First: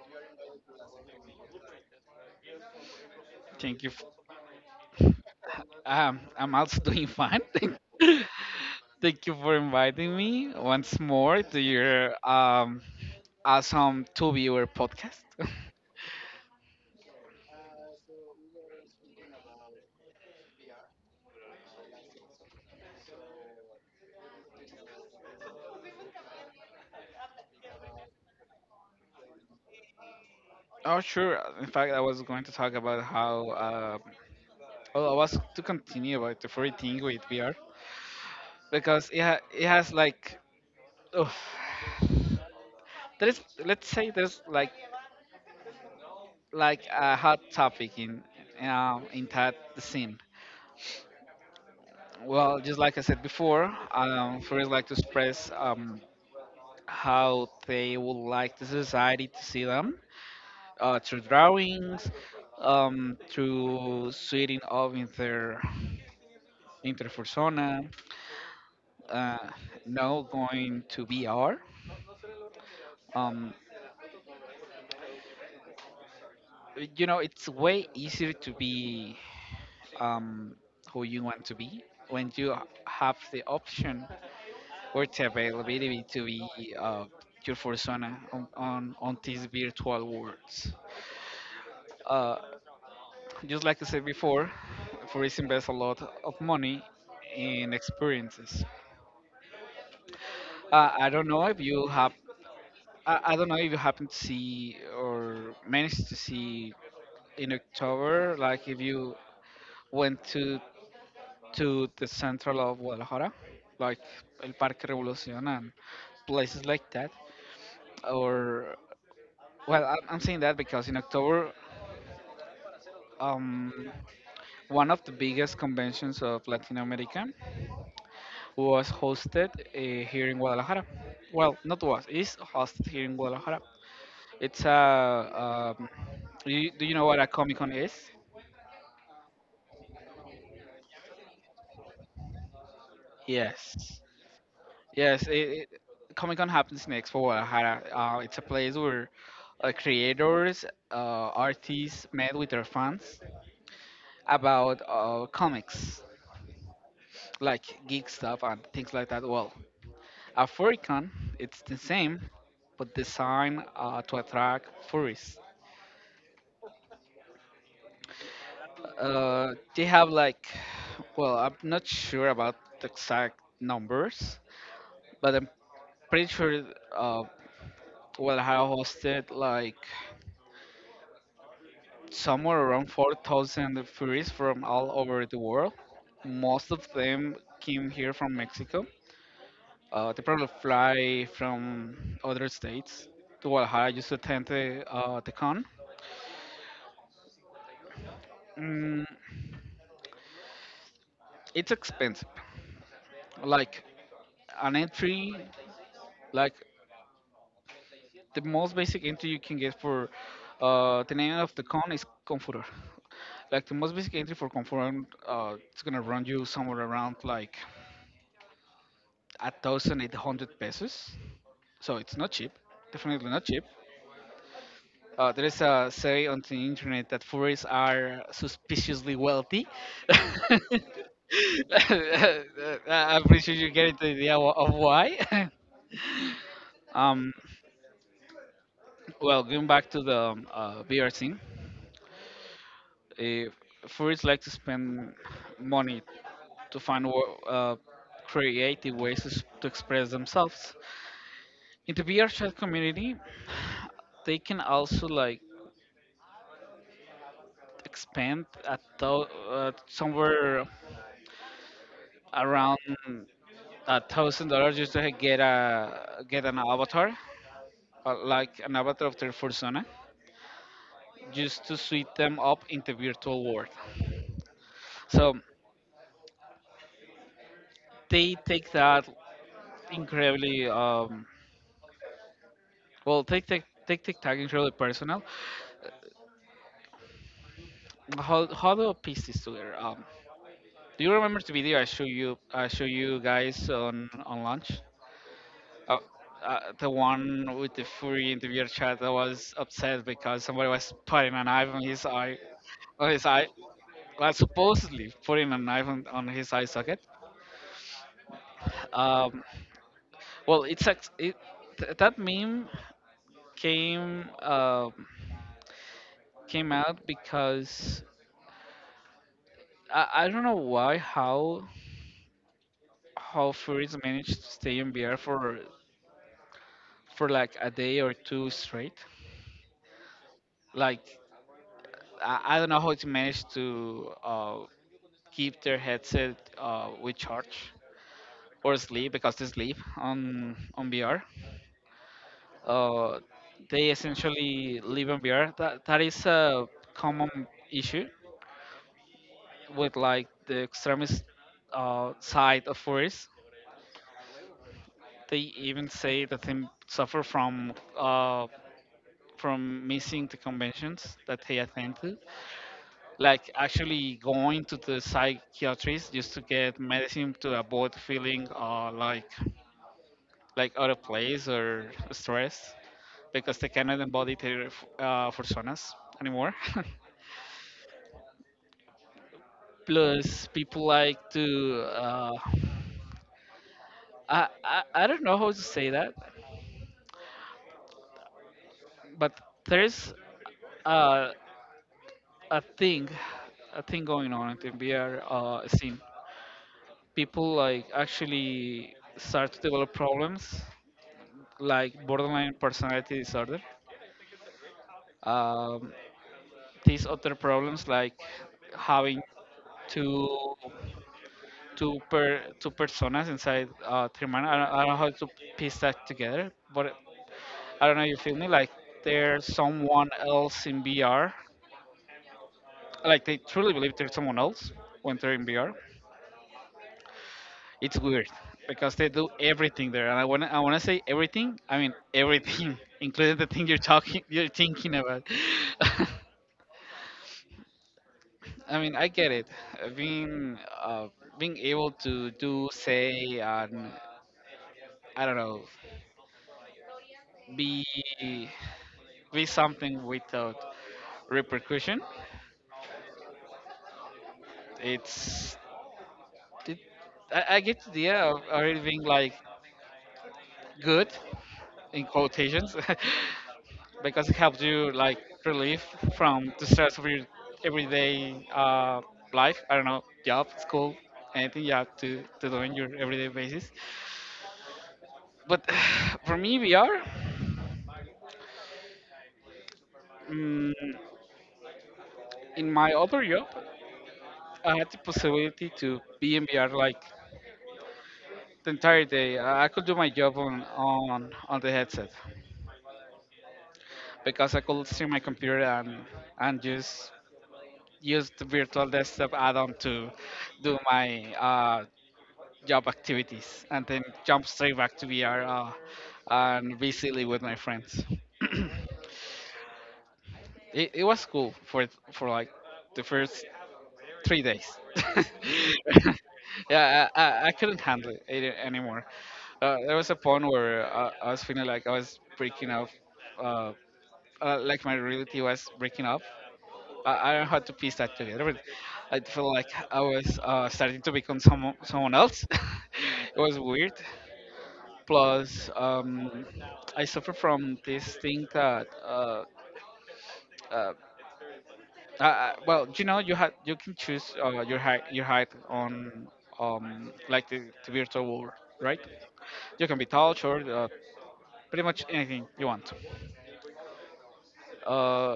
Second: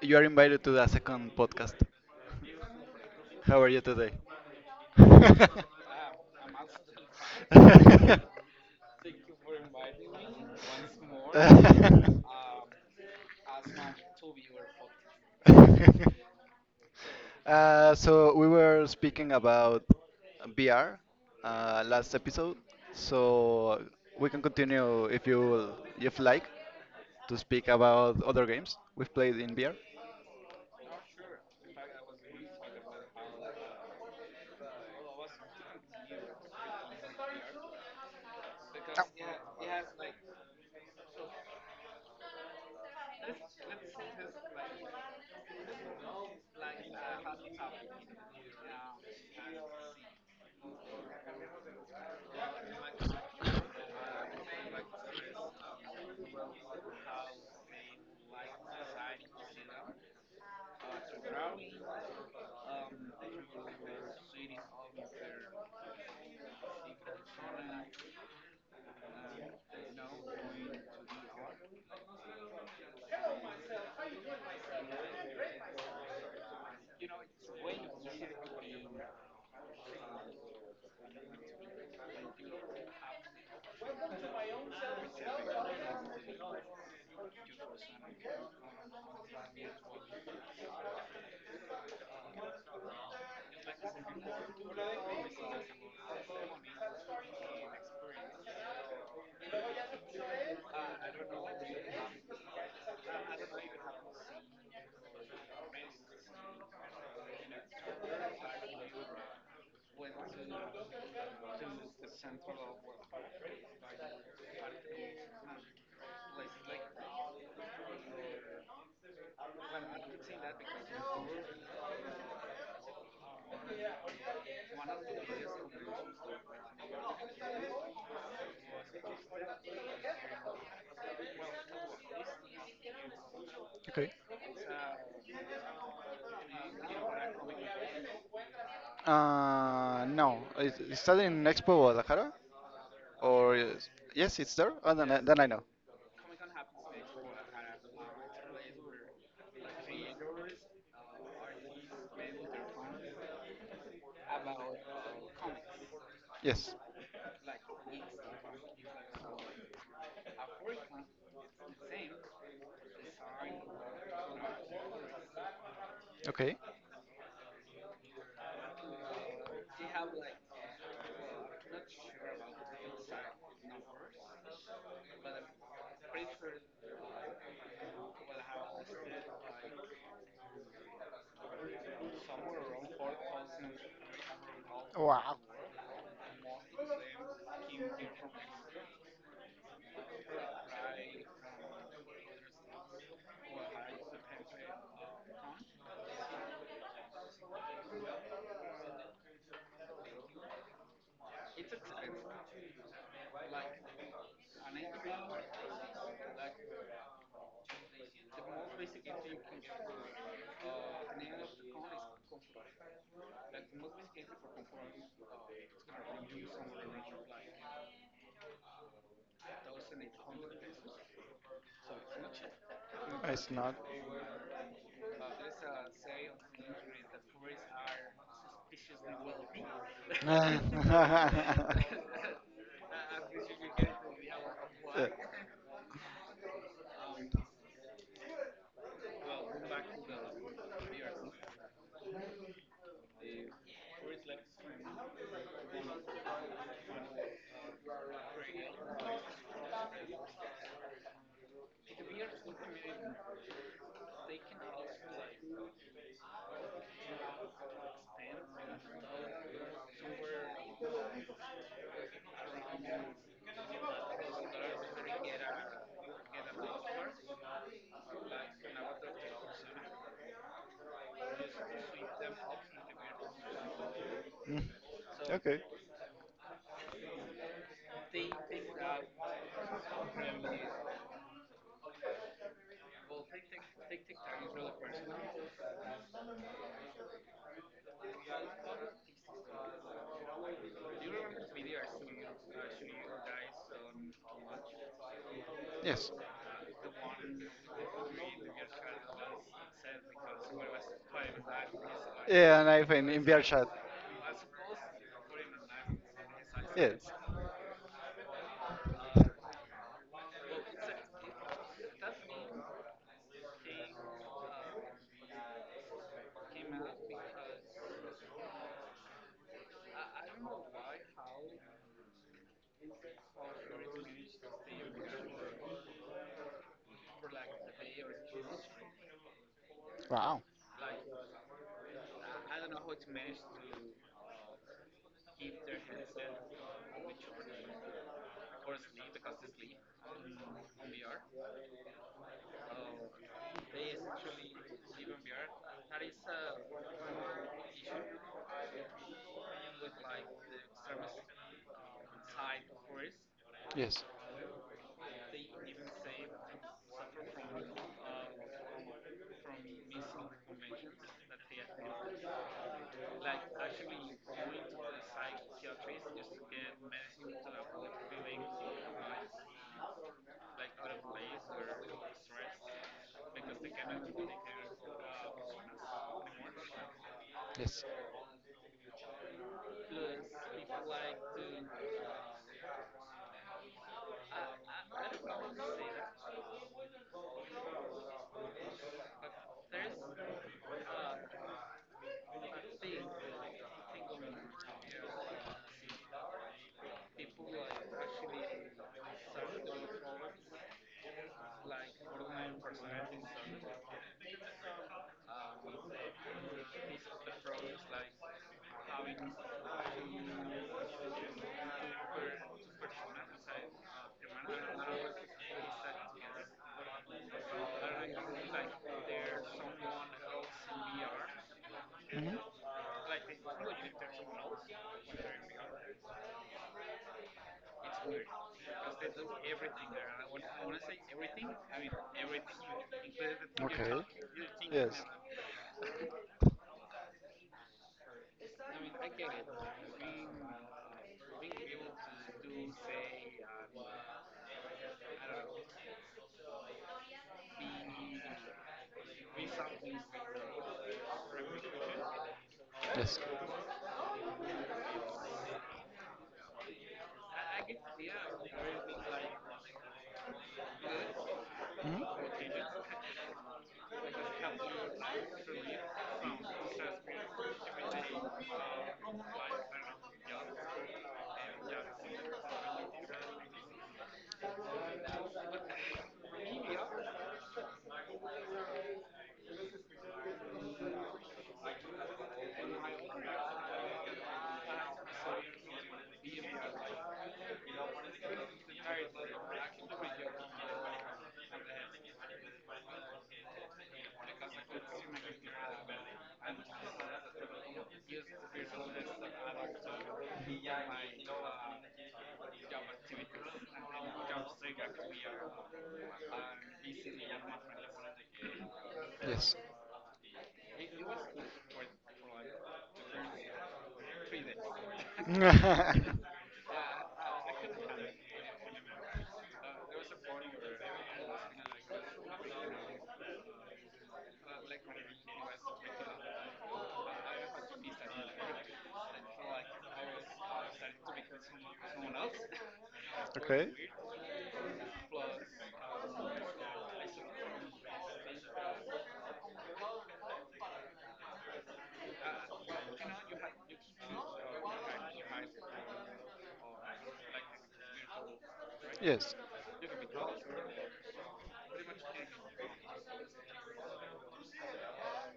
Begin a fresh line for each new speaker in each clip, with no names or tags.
You are invited to the second podcast. How are you
Thank you.
today?
I'm also doing fine. Thank you for inviting me once more to your awesome two viewer podcast.
So we were speaking about VR last episode, so we can continue if you will, if like to speak about other games we've played in VR.
Oh, sure. In fact, I was going to talk about how. Well, I was to continue about the free thing with VR because it has like. Oof, there is, let's say there's like a hot topic in that scene. Well, just like I said before, first like to express, how they would like the society to see them through drawings, through sweating of in their interpersona, uh, now going to VR. Um, it's way easier to be, um, who you want to be when you have the option or the availability to be your persona on these virtual worlds. Uh, just like I said before, Forest invests a lot of money in experiences. I don't know if you have. I don't know if you happen to see or managed to see in October, like if you went to the central of Guadalajara, like El Parque Revolucion and places like that, or well, I'm saying that because in October, um, one of the biggest conventions of Latin America was hosted here in Guadalajara. Well, not was, is hosted here in Guadalajara.
Okay.
It's a, um, do you know what a Comic Con is?
No, is that in Expo Guadalajara? Or is,
Yes.
yes, it's there. Oh, then,
Yes,
then I know.
it, Comic Con happens in Expo Guadalajara. It's a place where creators, artists met with their fans about comics,
Yes.
like geek stuff and things like that. Well, a furicon, it's the same, but designed to attract furries.
Okay.
They have like, well, I'm not sure about the exact numbers, but I'm pretty sure, uh, I have hosted like somewhere around 4,000 furries from all over the world. Most of them came here from Mexico. They probably fly from other states to Guadalajara used to attend the con. Mm, it's expensive. Like an entry, like the most basic entry you can get for, the name of the con is Confurer. Like the most basic entry for Confurer, it's gonna run you somewhere around like a thousand eight hundred pesos. So it's not cheap. Definitely not
It's
cheap.
not.
There is a say on the internet that furries are suspiciously wealthy.
Yeah.
I'm pretty sure you get the idea of why. um, Well, going back to the VR thing, uh, first like to spend money to find creative ways to, to express themselves. In the VR chat community, they can also like expand at somewhere around a thousand dollars just to get an avatar, like an avatar of their persona, just to suit them up in the virtual world.
Mm.
So
Okay.
they take that incredibly. Well, take take take TikTok is really personal. How do I piece this together? Do you remember the video I show you guys on lunch? Uh,
Yes.
the one with the furry interviewer chat that was upset because somebody was putting a knife
Yeah, and I've
on
in
his
beer
eye.
Bielshad.
Well, supposedly putting a knife on his eye socket.
Yes.
Um, well, it's act- it, th- That meme came um came out because, I don't know why how Furies manage to stay in VR for like a day or two straight.
Wow.
Like I don't know how they manage to keep their headset with charge or sleep because they sleep on VR. Uh, they essentially live on VR. That is a common issue with like the extremist side of Furies.
Yes.
They even say that they suffer from, uh, from missing the conventions that he attended, like actually going to the psychiatrist just to get medicine to avoid feeling like out of place or stressed because they cannot embody their personas anymore.
Yes.
Plus, people like to, I don't know how to say that, but there's uh, a thing going on in the VR scene, people like actually start to develop problems like borderline personality disorder, um, these other problems like having two two personas inside three I don't know how to piece that together, but I don't know, you feel me, like there's someone else in BR,
hmm
like they truly believe there's someone else when they're in BR. It's weird because they do everything there, and I wanna say everything. I mean everything, including the thing you're
Okay.
talking you're thinking
Yes.
about. I mean I get it. Being, being able to do, say, and I don't know, be be something without repercussion.
Yes.
It's it, I get the idea of already being like good
hmm
in quotations, because it helps you like relief from the stress of your everyday, life. I don't know, job, school, anything you have to do in your everyday basis. But for me, VR, mm, in my other job, I had the possibility to be in VR like the entire day. I could do my job on the headset because I could stream my computer and just use the virtual desktop add-on to do my, job activities and then jump straight back to VR, and be silly with my friends.
Yes.
It was cool for like the first 3 days. Yeah, I couldn't handle it anymore. There was a point where I was feeling like I was breaking up, uh, like my reality was breaking up. I don't know how to piece that together, but I feel like I was, starting to become someone else. It was
okay.
weird. Plus, I suffer from this thing that, uh, you have, you can choose your height on, like the virtual world, right?
Yes.
You can be tall, short, pretty much anything you want. Uh,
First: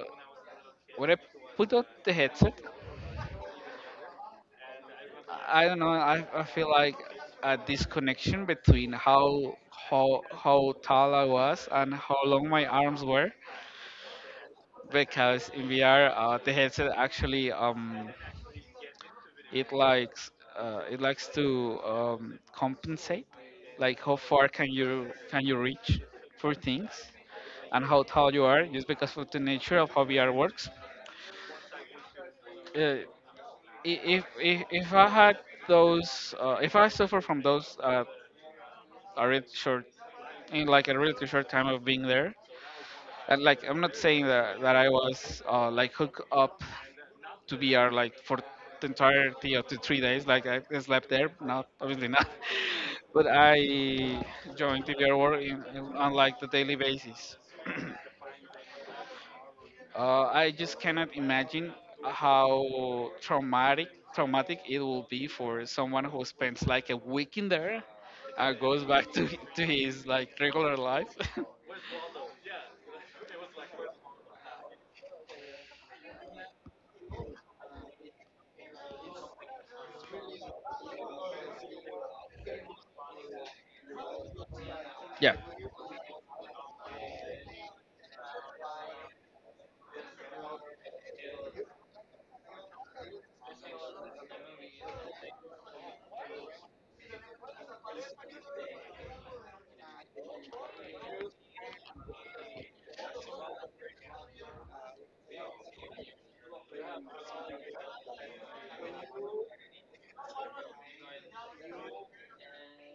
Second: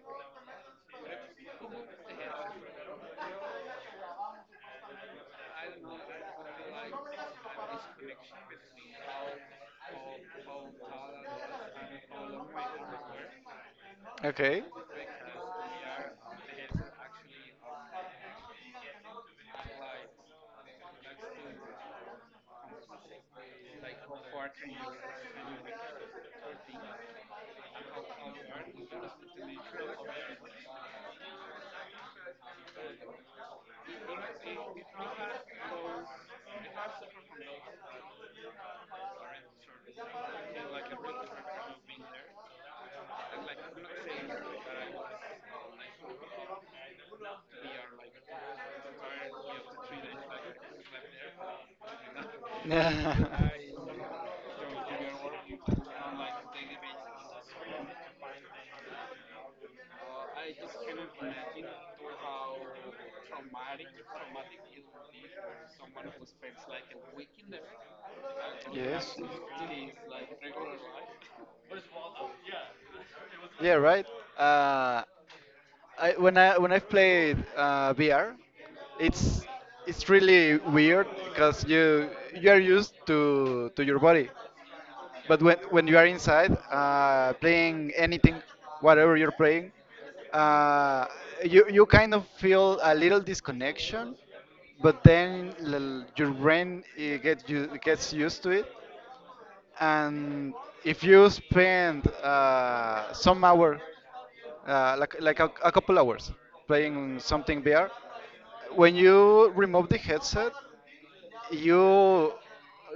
when I put on the headset, I don't know. I feel like a disconnection between how tall I was and how long my arms were
Okay.
because in VR the headset actually it likes, it likes to, compensate, like how far can you reach for things and how tall you are just because of the nature of how VR works. Uh, if I had those, if I suffer from those, already short in like a really short time of being there. And like I'm not saying that I was, like hooked up to VR like for the entirety of the 3 days. Like I slept there, not, obviously not. But
Yeah.
I joined the VR world on like the daily basis. I just cannot imagine how traumatic it will be for someone who spends like a week in there and goes back
Yes.
to his like regular life.
Yeah, right. Uh, I when I've played VR, it's it's really weird because you are used to your body.
Yeah,
But when you are inside playing anything, whatever you're playing, uh, you, you kind of feel a little disconnection, but then your brain it gets used to it. And if you spend some hour, like a couple hours, playing something VR, when you remove the headset, you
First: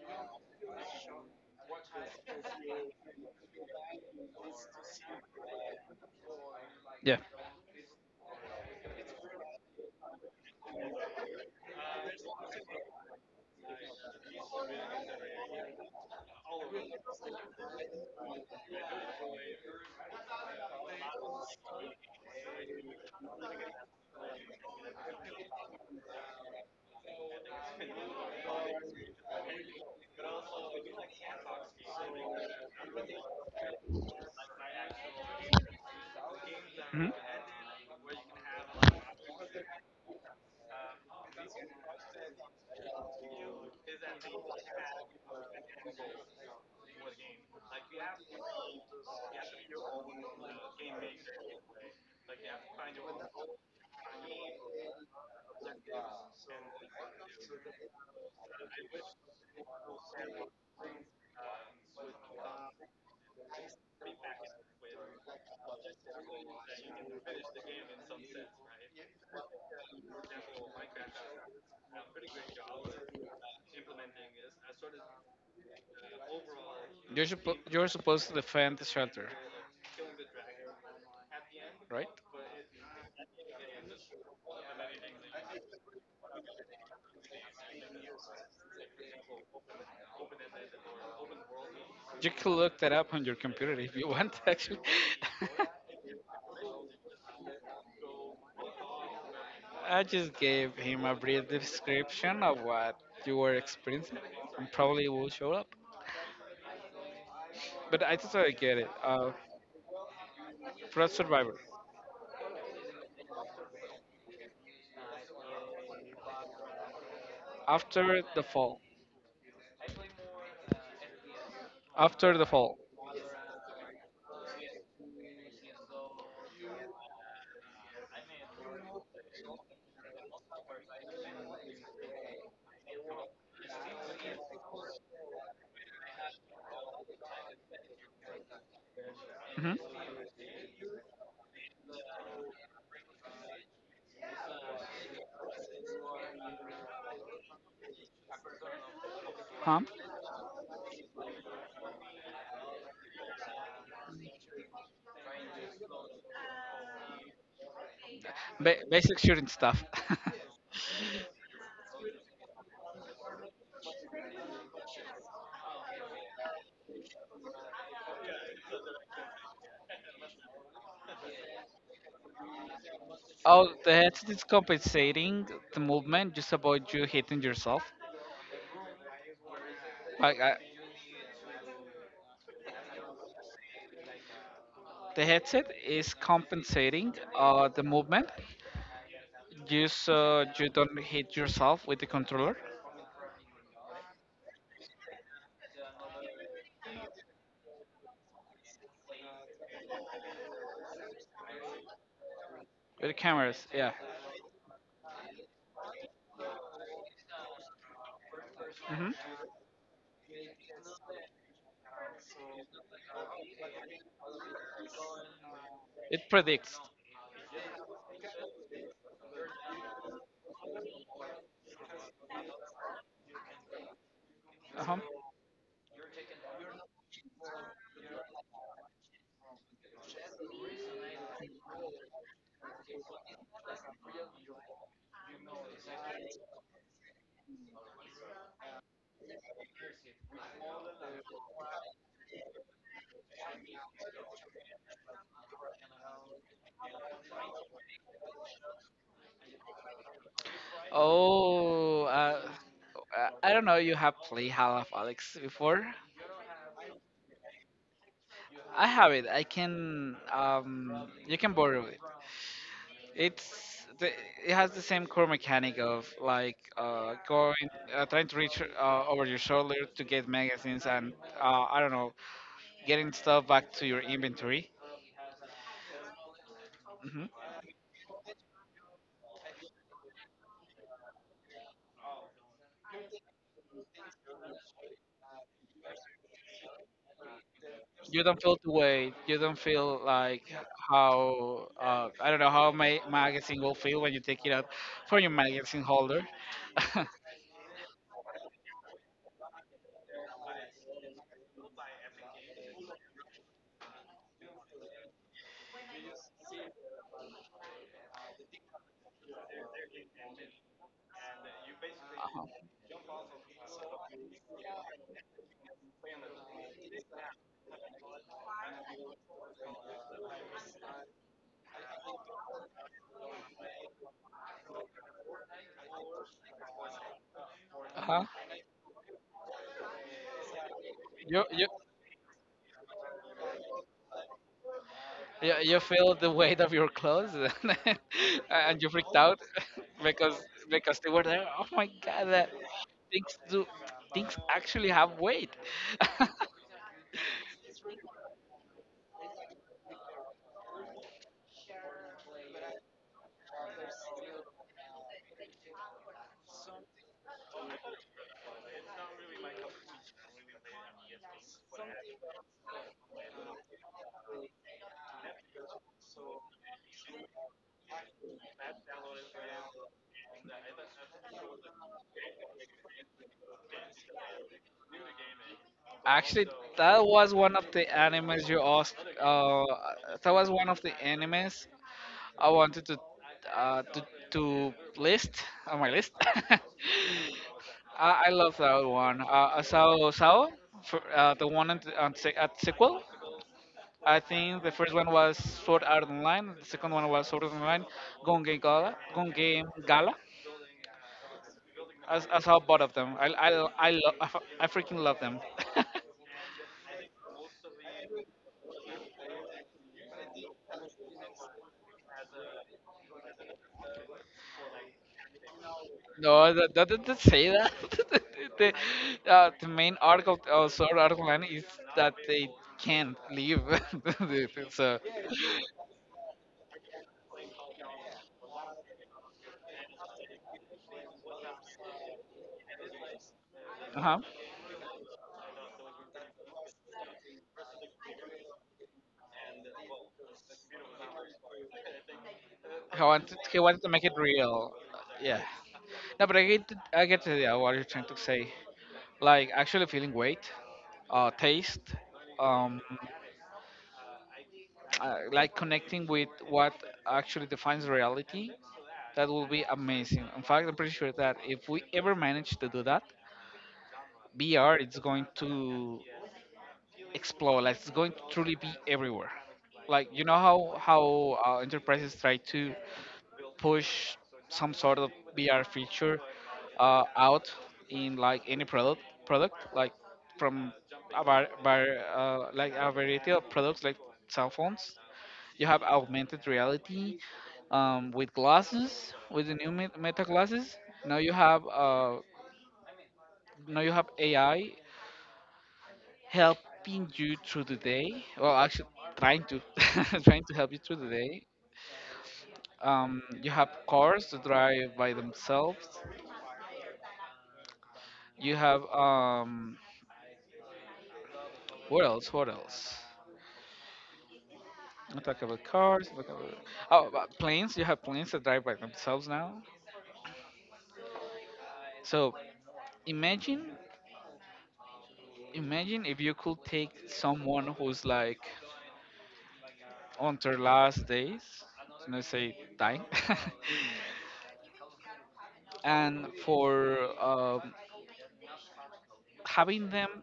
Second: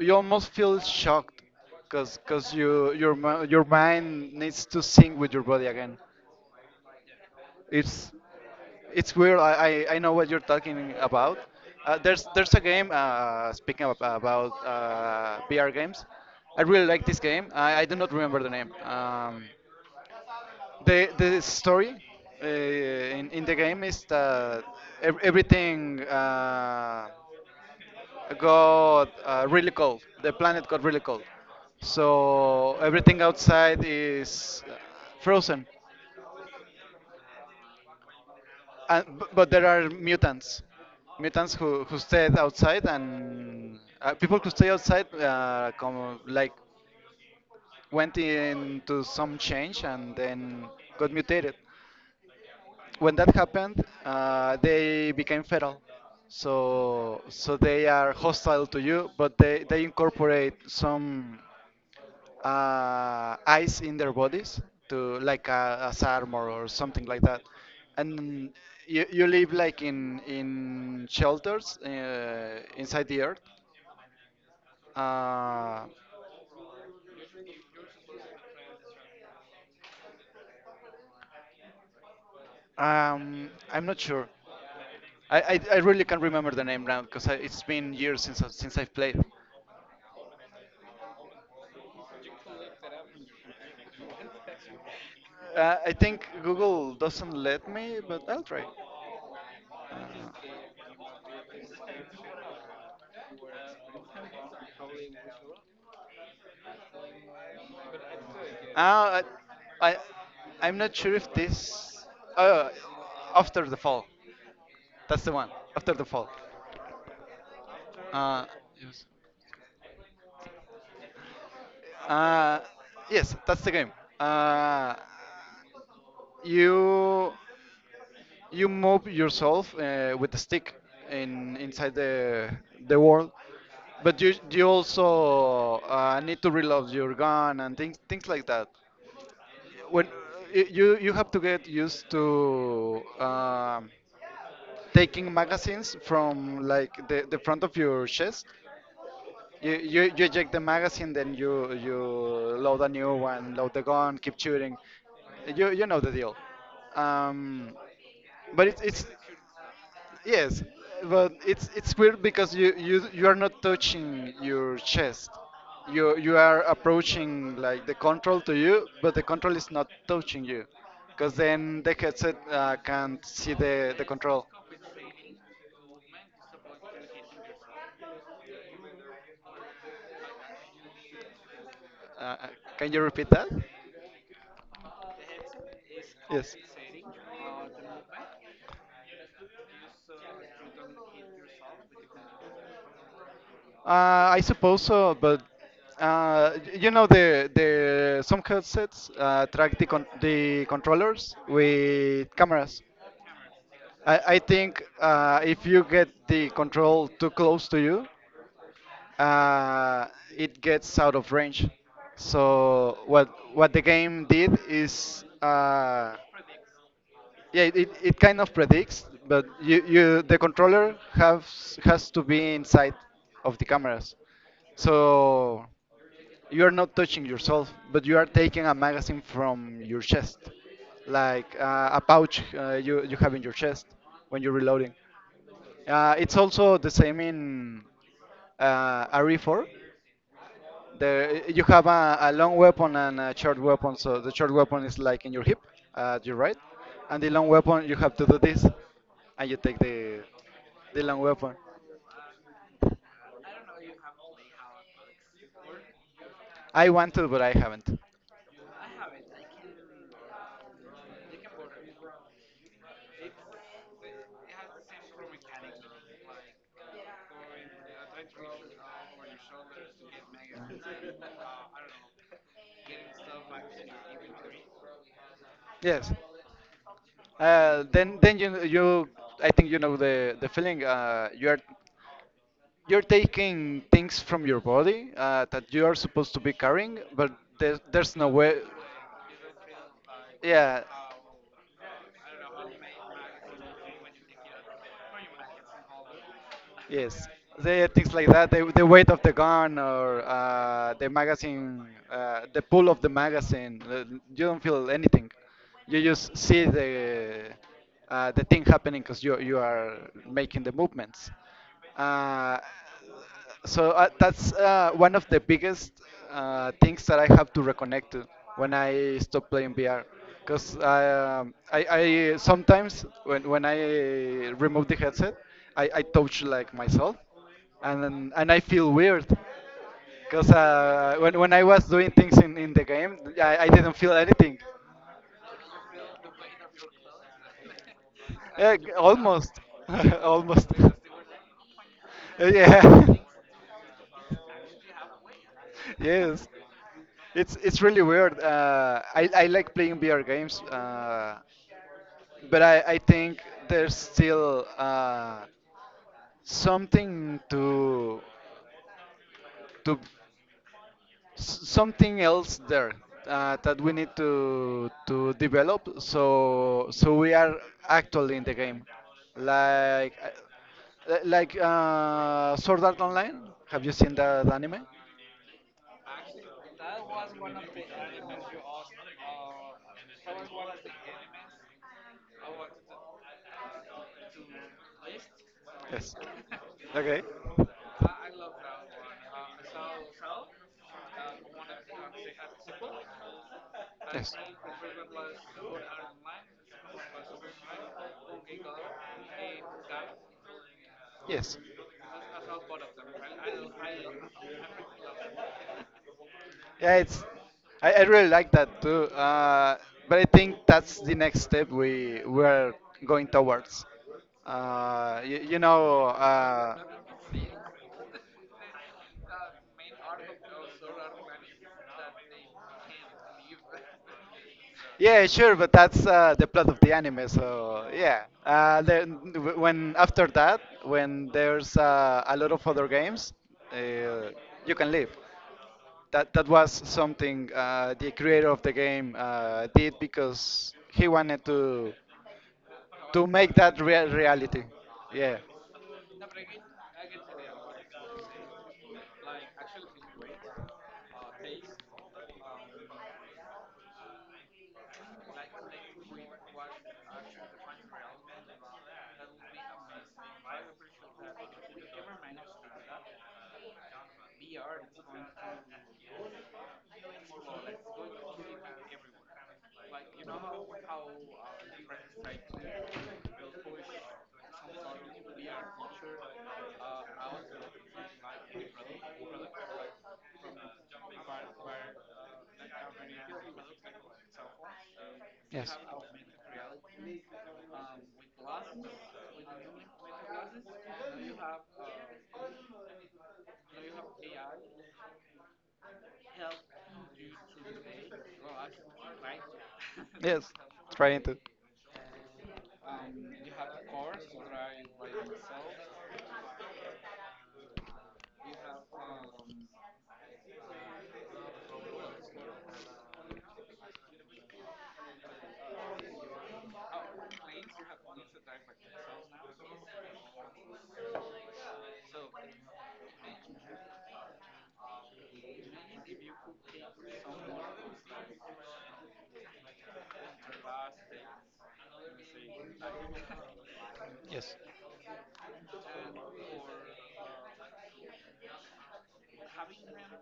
you almost feel shocked because your your mind needs to sync with your body again.
yeah.
It's weird. I know what you're talking about. There's a game speaking of, about VR games. I really like this game. I do not remember the name. The the story in the game is that everything got really cold. The planet got really cold. So everything outside is frozen.
Hmm.
And, but there are mutants. Mutants who stayed outside, and people who stay outside like went into some change and then got mutated. When that happened, they became feral. So so they are hostile to you, but they incorporate some ice in their bodies, to like as armor or something like that. And you live like in shelters inside the earth. Uh,
You're supposed to defend the shelter, right?
I'm not sure. I really can't remember the name now because it's been years since since I've played.
You can look that up on your computer if you want, actually.
I think Google doesn't let me, but I'll try.
I just gave him a brief description of what you were experiencing and probably will show up. But I totally get it.
Uh, I, I
First
I'm not
survivor.
sure if this uh, after the fall. That's the one. After the fall.
After the
Uh,
fall. After the
uh,
fall.
yes, that's the game. Uh, you you move yourself with the stick in inside the world, but you also need to reload your gun and things like that.
Hmm.
When you you have to get used to taking magazines from like the front of your chest.
Huh?
You you eject the magazine, then you load a new one, load the gun, keep shooting. You know the deal. Um, but it's it's
Basic shooting stuff.
yes, but it's weird because you are not touching your chest. You are approaching like the control to you, but the control is not touching you, because then the headset can't see
Oh, the
the
headset is
control.
compensating the movement just about you hitting yourself. Like, I,
Uh, uh, can you repeat that?
The headset is
Yes.
compensating the movement, just so you don't hit yourself with the controller.
I suppose so, but you know the some headsets track the con the controllers with cameras.
With the cameras, yeah.
I think if you get the control too close to you,
Hmm.
uh, it gets out of range. So what the game did is
It predicts.
yeah it kind of predicts, but you the controller has to be inside of the cameras.
Uh-huh.
So you are not touching yourself, but you are taking a magazine from your chest, like a pouch you you have in your chest when you're reloading. It's also the same in RE4. There you have a long weapon and a short weapon, so the short weapon is like in your hip, at your right, and the long weapon you have to do this, and you take the long weapon.
Oh, uh, I don't know. You have played half of Alex before?
I want to, but I haven't.
I have it. I can. You can borrow it. It's the, it has the same core mechanic of like, trying to reach over your shoulder to get magazines and, I don't know, getting stuff back to your inventory.
Yes.
Hmm.
Then then you I think you know the feeling. You're taking things from your body that you are supposed to be carrying, but there's
You
no
don't feel
way.
the weight. You don't feel like
Yeah,
how, I don't know how my magazine will feel when you take it out from your magazine holder. Uh-huh.
yes. The things like that, the weight of the gun or the magazine, the pull of the magazine. You don't feel anything. You just see the thing happening because you are making the movements. Uh, so that's one of the biggest things that I have to reconnect to when I stop playing VR. Because I sometimes when I remove the headset, I touch like myself, and
Uh-huh.
and I feel weird. Because
You,
when I
you
was doing things in the game, I didn't feel anything.
you feel the weight of your clothes
Yeah,
and you freaked out
almost,
because
almost.
because they were there. Oh my god, that
yeah.
things do things actually have weight.
Yes, it's really weird. I I like playing VR games, but I I think there's still something to s- something else there that we need to develop. So so we are actually in the game, like like Sword Art Online. Have you seen that anime?
Actually, that was one of the animes you asked. That was one of the animes I wanted to, uh, to to list on my list.
Okay.
I love that one. Sao, for, the one on at sequel. I
Yes.
think the first one was Sword Art Online. The second one was Sword Art Online, Gun Game Gala.
Yes.
I saw both of them. I I freaking love them.
Yeah, it's. I really like that too. But I think that's the next step we're going towards. You know.
No, that, that doesn't say that. The main article, sort of article line is that they can't leave. The- the- so,
Yeah, sure, but that's the plot of the anime. So yeah, when after that, when there's a lot of other games,
uh-huh.
uh, you can leave. That that was something the creator of the game did because he wanted
he,
to
wanted,
make
he
that
wanted to make it
reality.
real.
Yeah.
Yeah. No, but I get the idea what you're trying to say. Like, actually feeling weight, taste, um, like connecting with what actually defines reality. That will be amazing. In fact, I'm pretty sure that if we ever manage to do that, VR it's going to explode. Like it's going to truly be everywhere. Like you know how enterprises try to push some sort of VR feature out in like any product like from a like a variety of products like cell phones. You have augmented reality with glasses with the new meta glasses. Now you have uh, now you have AI helping you through the day. Well, actually, trying to trying
Yes.
to help you through the
Trying to
day. You have cars to drive by themselves. You have what else? What else? I talk about cars. Talk about oh, about planes. You have planes that drive by themselves now. So imagine, imagine if you could take someone who's like on their last days, let's say dying,
yes.
and for having them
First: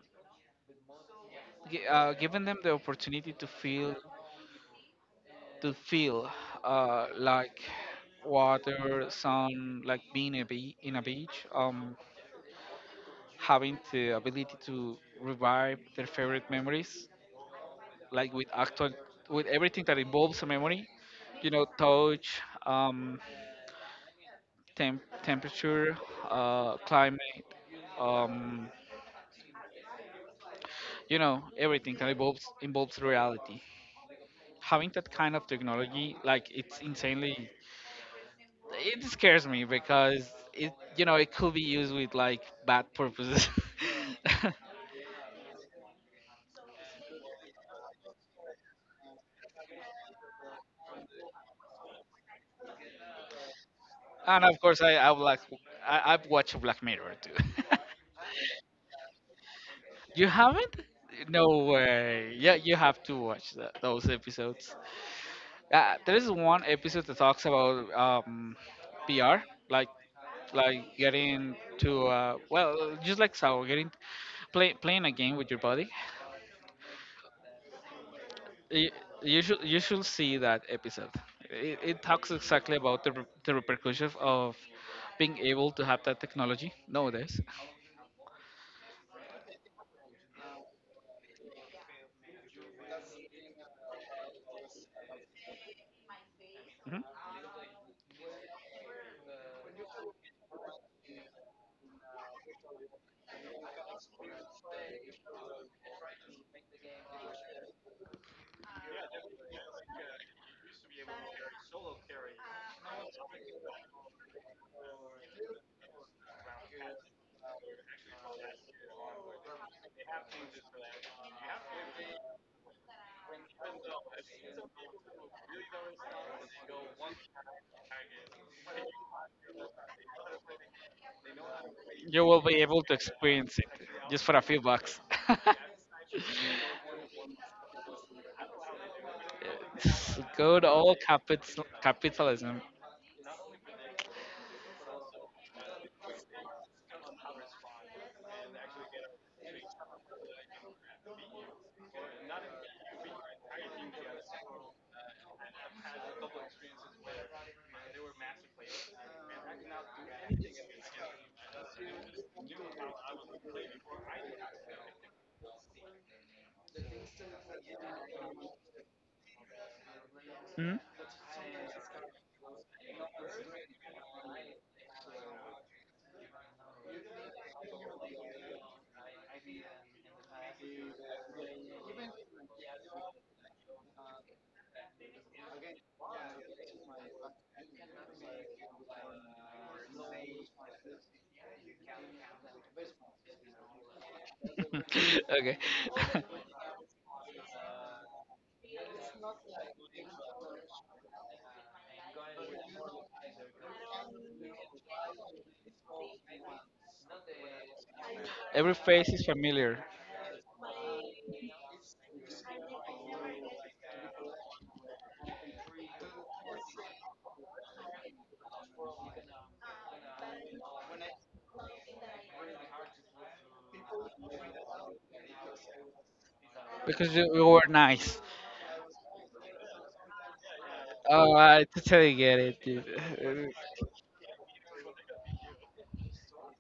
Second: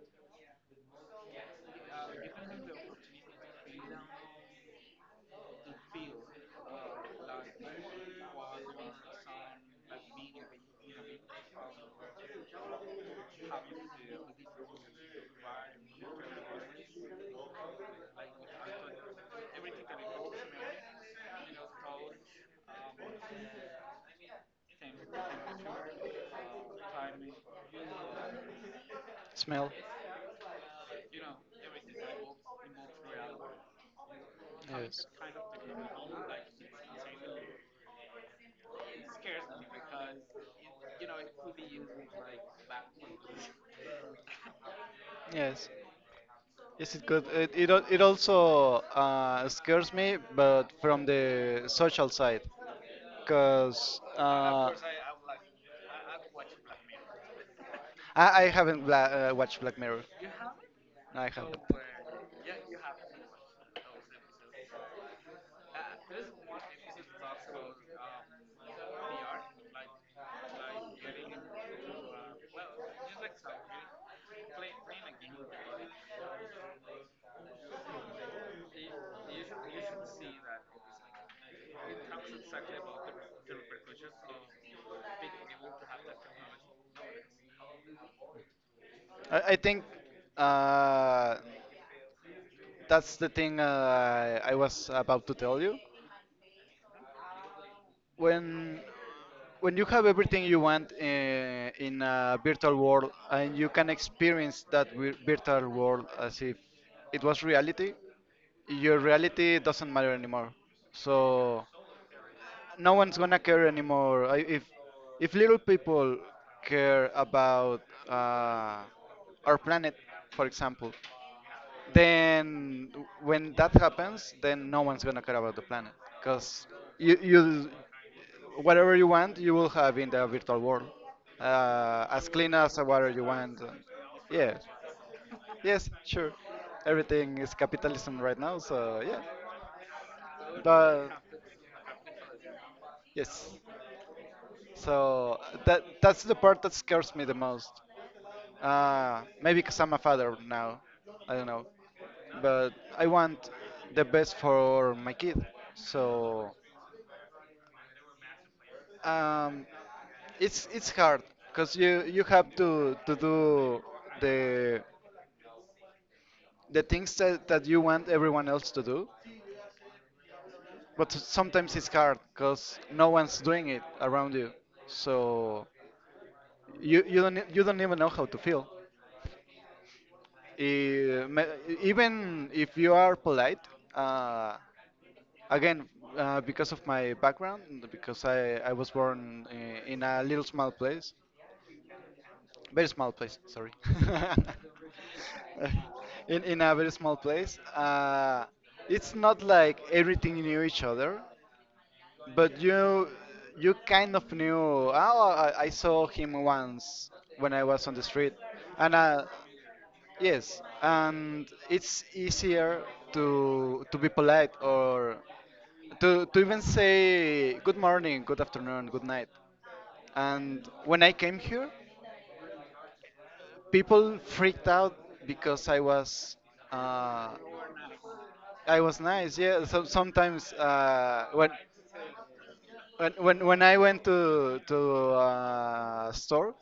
giving them the opportunity to feel like water, sun, like being in a beach, having the ability to revive their favorite memories, like with actual with everything that involves a memory, you know, touch, um, temperature, climate, um,
Smell.
you know, everything that involves reality. Having that kind of technology, like it's insanely it scares me because it you know it could be used with like bad purposes.
Yes, yes, it could. It it also scares me, but from the social side, because
And of course I would like I've watched Black Mirror too.
I haven't watched Black Mirror.
You haven't?
I
No
have.
way, yeah, you have to watch those episodes. There is one episode that talks about pr like like getting to well just like so getting playing a game with your body. you, you should, you should see that episode. It talks exactly about the repercussions of being able to have that technology nowadays.
I think uh, that's the thing I was about to tell you.
Mhm.
When when you have everything you want in a virtual world and you can experience that virtual world as if it was reality, your reality doesn't matter anymore. So no one's gonna care anymore. If little people care about uh, our planet, for example, then when that happens, then no one's gonna care about the planet because you whatever you want you will have in the virtual world,
You
as
will
clean
be
as the
able to
water you want.
experience it
And
just for a
yeah,
few bucks.
yes, sure. Everything is capitalism right now, so yeah.
It's good old
But
capitalism.
yes, so that that's the part that scares me the most. Maybe because I'm a father now. I don't know. But I want the best for my kid. So um, it's hard because you have to do the the things that, that you want everyone else to do.
Mhm.
But sometimes it's hard because no one's doing it around you. So you don't you don't even know how to feel. Eh, me- Even if you are polite. Uh, Again, because of my background, and because I was born in a little small place, very small place, sorry.
Okay.
In a very small place, it's not like everything knew each other, but you kind of knew. Oh, I saw him once when I was on the street,
Every
and
face is familiar
yes, and it's easier to be polite or to even say good morning, good afternoon, good night. And when I came here, people freaked out because
because
uh,
you were nice.
I was nice. Yeah. So sometimes uh,
Oh,
when
I totally get it, dude.
when when I went to store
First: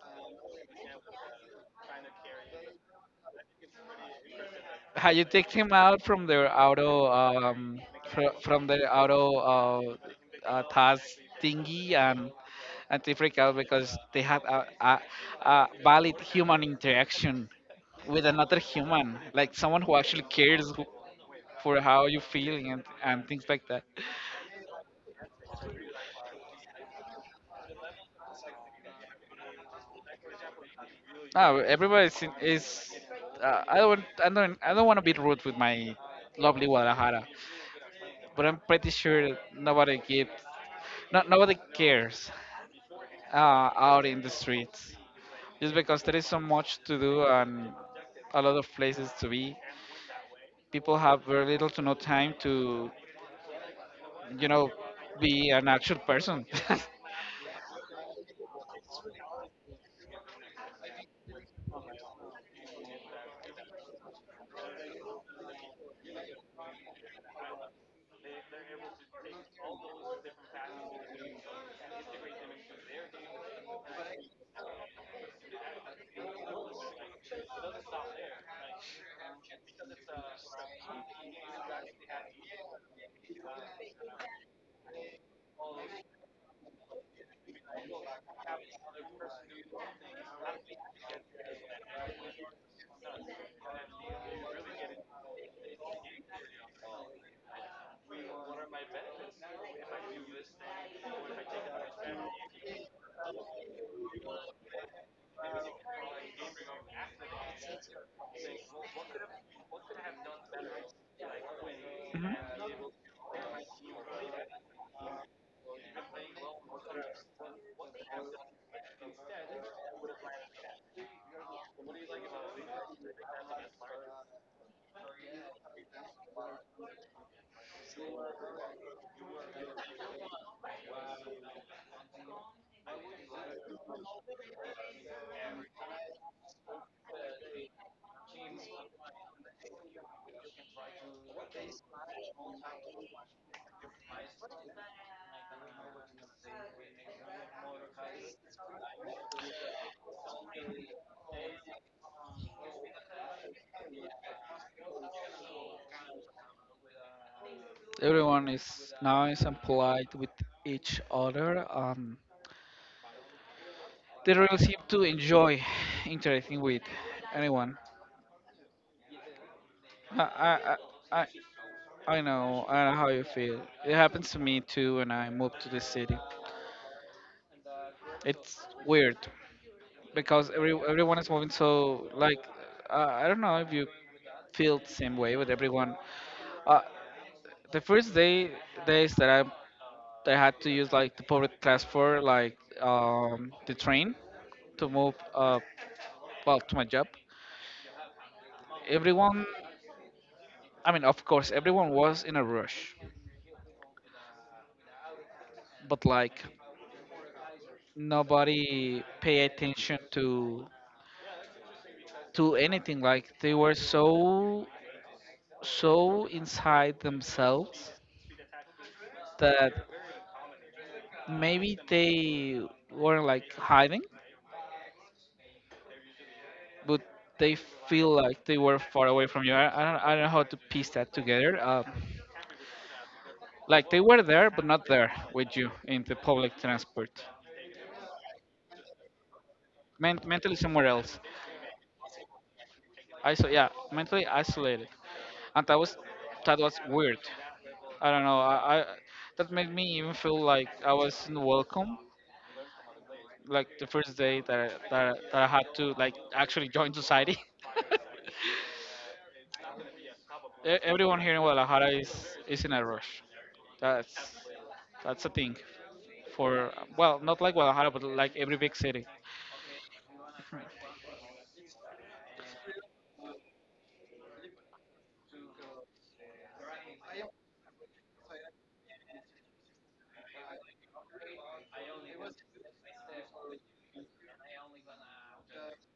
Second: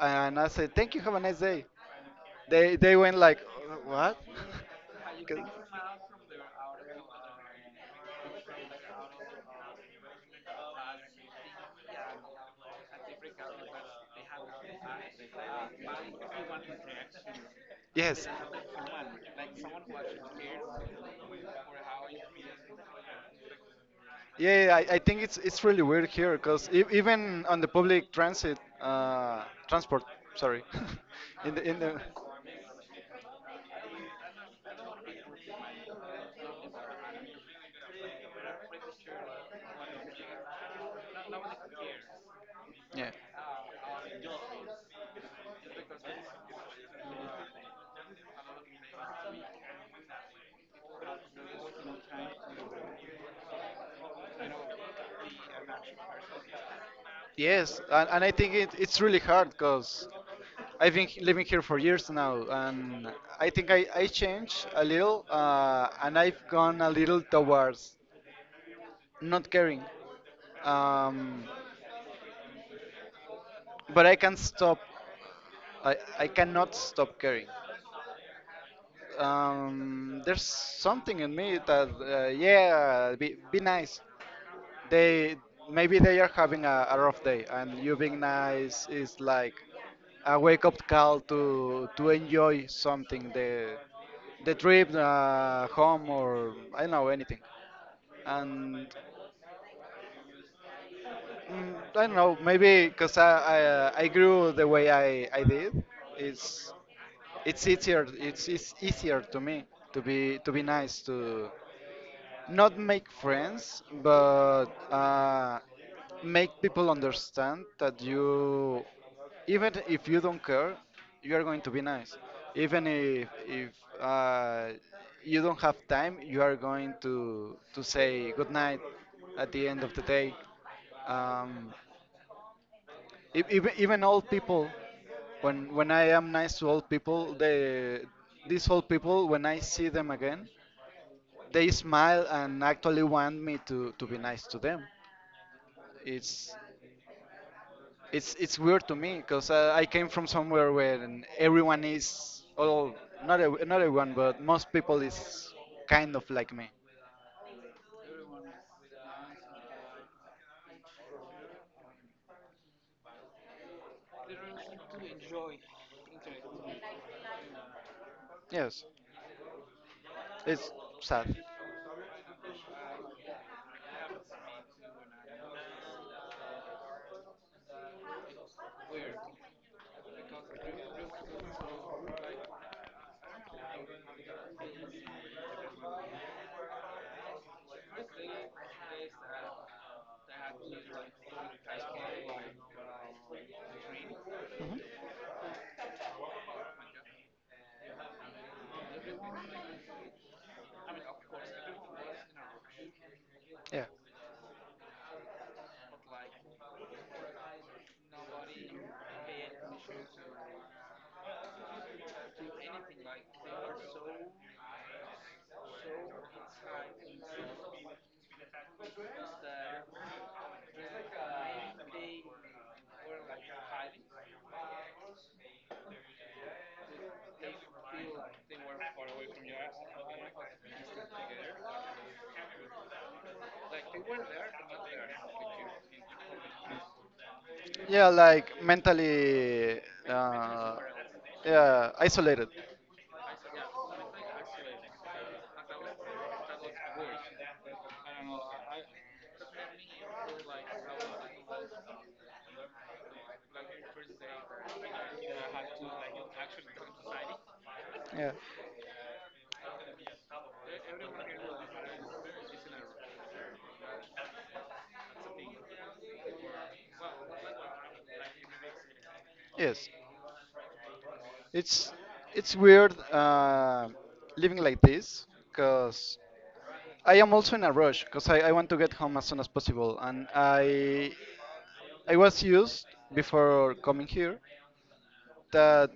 and I said thank you, have a nice day, they went like what?
How you take him out from their auto from the auto task thingy, and they freak out because they have a valid human interaction with
yes,
another human, like someone who actually cares, who, for how you're feeling and things like that.
yeah, yeah, I think it's really weird here because even on the public transit, transport, sorry,
No,
in the,
everybody is, I don't want to be rude with my lovely Guadalajara, but I'm pretty sure that nobody gives not nobody cares,
yeah,
out in the streets, just because there is so much to do and a lot of places to be. People have very little to no time to, you know, be an actual person.
yes, and I think it's really hard because I've been living here for years now, and I think I changed a little, and I've gone a little towards not caring, um, but I can stop, I cannot stop caring. There's something in me that yeah be nice. They Maybe they are having a rough day and you being nice is like a wake up call to enjoy something, the trip home or I don't know anything. And I don't know, maybe because I grew the way I did. Is It's easier, it's easier to me to be nice, to
Mhm.
not make friends but make people understand that you, even if you don't care, you are going to be nice, even if uh, you don't have time, you are going to say good night at the end of the day. um, Even, even old people, when I am nice to old people, they these old people, when I see them again, they smile and actually want me to be nice to them. It's it's weird to me because I came from somewhere where n- everyone is all not ev- not everyone, but most people is kind of like me.
Everyone is nice and polite with each other. They really seem to enjoy interacting with anyone.
Yes,
I,
it's
I, I, I
sad.
I know how you feel. It happens to me too when I moved to the city. It's weird, because everyone is moving so like, I don't know if you feel the same way with everyone. uh, the first day days that I had to use like the public transport, like the train, to move well, to my job, everyone, I mean, of course everyone was in a rush,
Yeah,
but like nobody pay attention to anything, like they were so inside themselves that maybe they weren't like hiding, but they feel like they were far away from you. I don't, I don't know how to piece that together. Like they were there but not there with you in the public transport.
yeah, like mentally,
Men- mentally
uh,
somewhere else.
yeah, isolated.
I so yeah, mentally isolated, and that was weird. I don't know. I that made me even feel like I wasn't welcome. Like the first day that that I had to like actually join society.
Yeah.
E- Everyone here in Guadalajara is in a rush. That's that's a thing for, well, not like Guadalajara, but like every big city.
Yes, it's it's weird living like this because I am also in a rush because I want to get home as soon as possible and I was used before coming here that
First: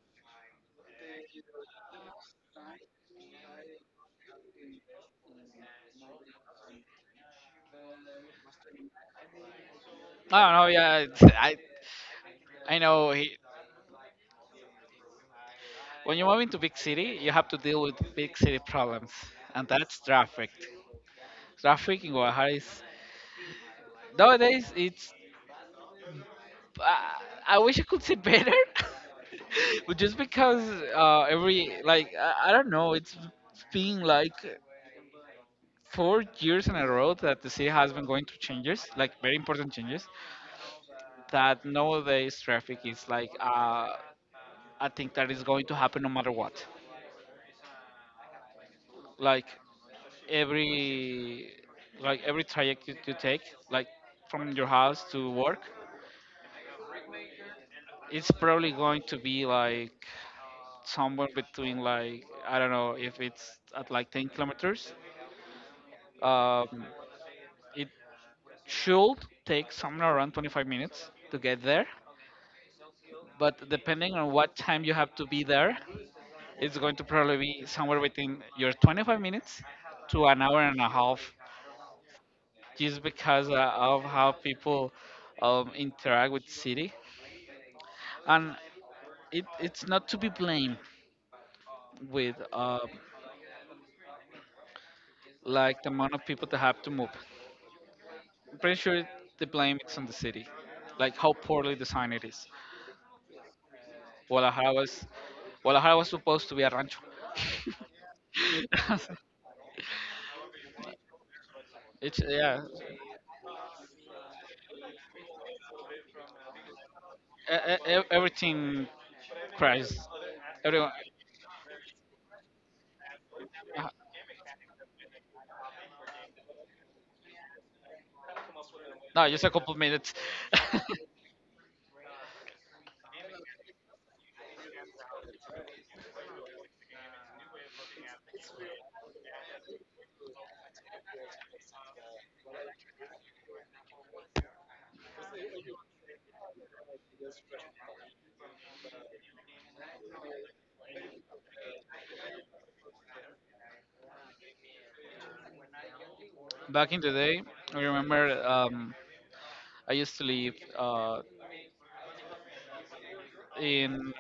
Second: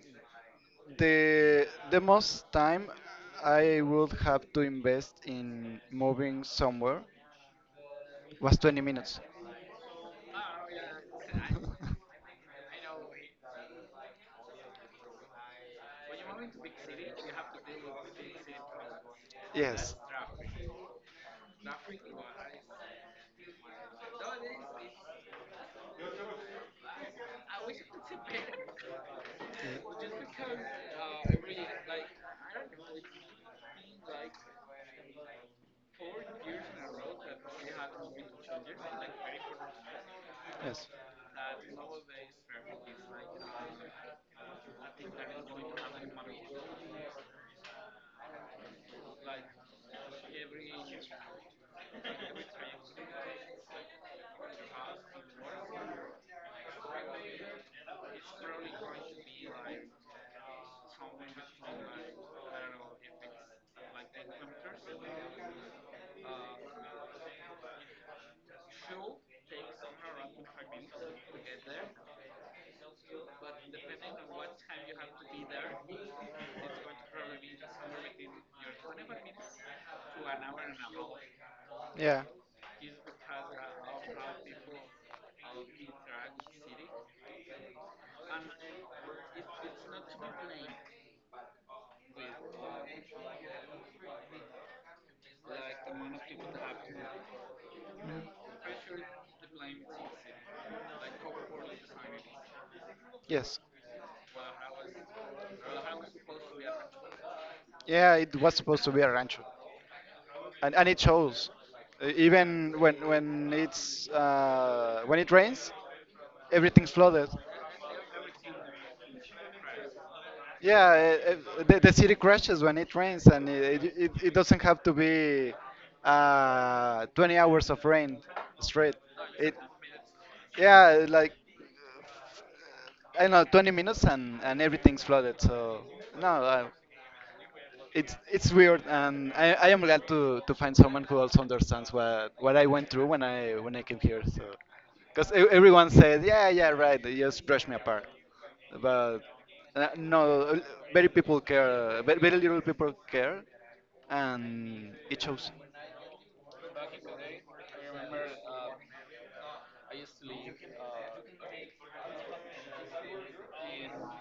the most time I would have to invest in moving somewhere was 20 minutes.
I don't know. Yeah, I know. He, when you move into big city, you have to deal with big city problems, and
Yes.
that's traffic. Traffic in Guadalajara is nowadays it's. Uh, I wish I could say better, but just because every like I don't know, it's being like four years in a row that the city has been going through changes, like very important changes,
Yes.
that nowadays traffic is like, I think that is going to happen no matter what. Like every like every traject you take, like from your house to work, it's probably going to be like somewhere between, like I don't know, if it's at like 10 kilometers. Um, it should take somewhere around 25 minutes to get there, but depending on what time you have to be there, it's going to probably be somewhere within your 25 minutes to an hour and a half,
Yeah.
just because of how people interact with city, and it's not to be blamed with like the amount of people that have to move. I'm pretty sure the blame is on the city, like how poorly designed it is.
Yes.
Guadalajara was Guadalajara was supposed to be a rancho.
Yeah, it was supposed to be a rancho. And it shows.
It's yeah.
Even when it's when it rains, everything's flooded.
Everything crashed. Everyone.
Yeah, the city crashes when it rains, and
uh,
it it doesn't have to be 20 hours of rain straight.
No, just a
It,
couple minutes.
yeah, like I don't know, 20 minutes and everything's flooded. So no, it's weird, and I am glad to find someone who also understands what I went through when I came here. So, because everyone says, yeah, yeah, right, they just brush me apart, but no, very people care, very little people care, and it shows.
Back in the day, I remember I used to live in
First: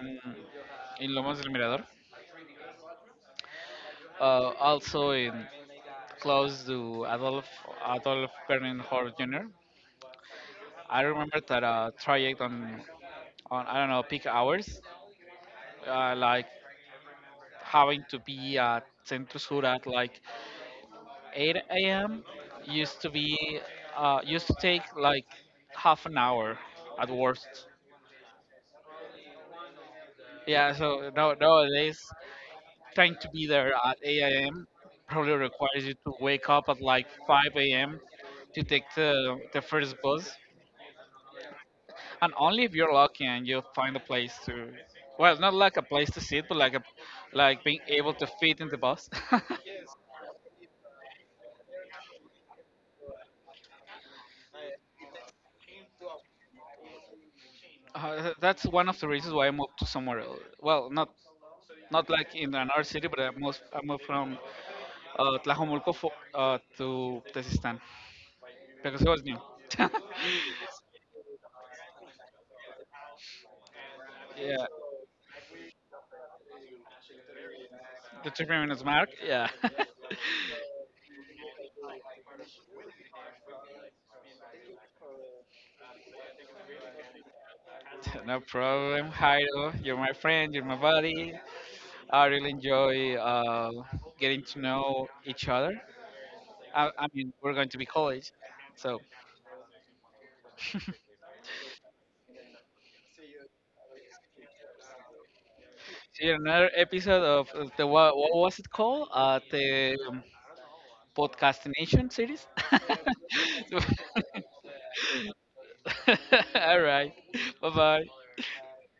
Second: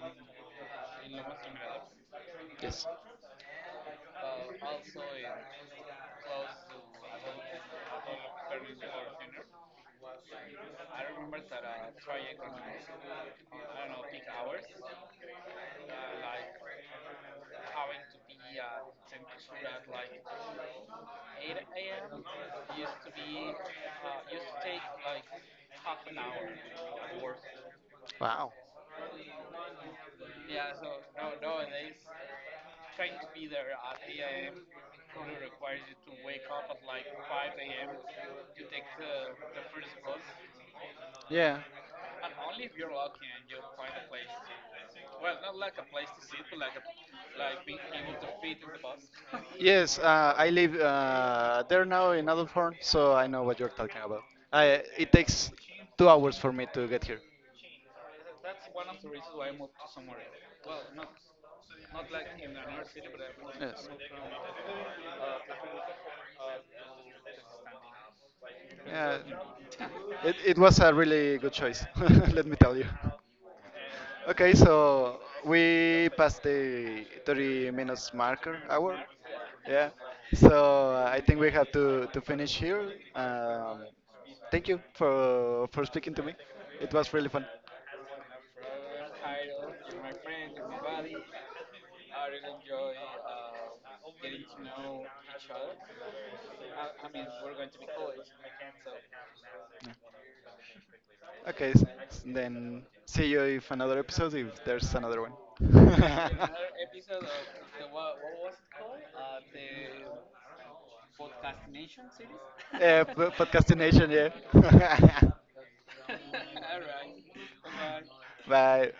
in Lomas del Mirador,
Yes.
also in close to Adolf Bernhard Jr. I remember that traject on I don't know peak hours, like having to be at Centro Sur at like 8 a.m. used to be used to take like half an hour at worst.
Wow.
Yeah, so no, nowadays trying to be there at 8 a.m. probably requires you to wake up at like 5 a.m. to take the first bus,
Yeah.
and only if you're lucky and you find a place to, well, not like a place to sit, but like a like being able to fit in the bus.
Yes, I live there now in Adolfhorn, so I know what you're talking about. It takes 2 hours for me to get here.
That's one of the reasons why I moved to somewhere else. Well, not not like in another city, but I
Yes.
moved from Tlajomulco to Tezistan because it
Yeah,
was new.
it was a really good choice, let me tell you. Okay,
Yeah,
so we passed the 30 minutes
the three
marker
minutes
hour.
mark. Yeah,
Yeah. So I think we have to finish here. Thank you for speaking to me. It was really fun.
no problem. Jairo, you're my friend, you're my buddy. I really enjoy getting to know each other. I mean, we're going to be college, so see
Okay, then see you if another episode if there's another one.
you in another episode of the what was it called? The podcastination series.
yeah,
So-
podcastination. Yeah.
All right. Bye bye.
Bye.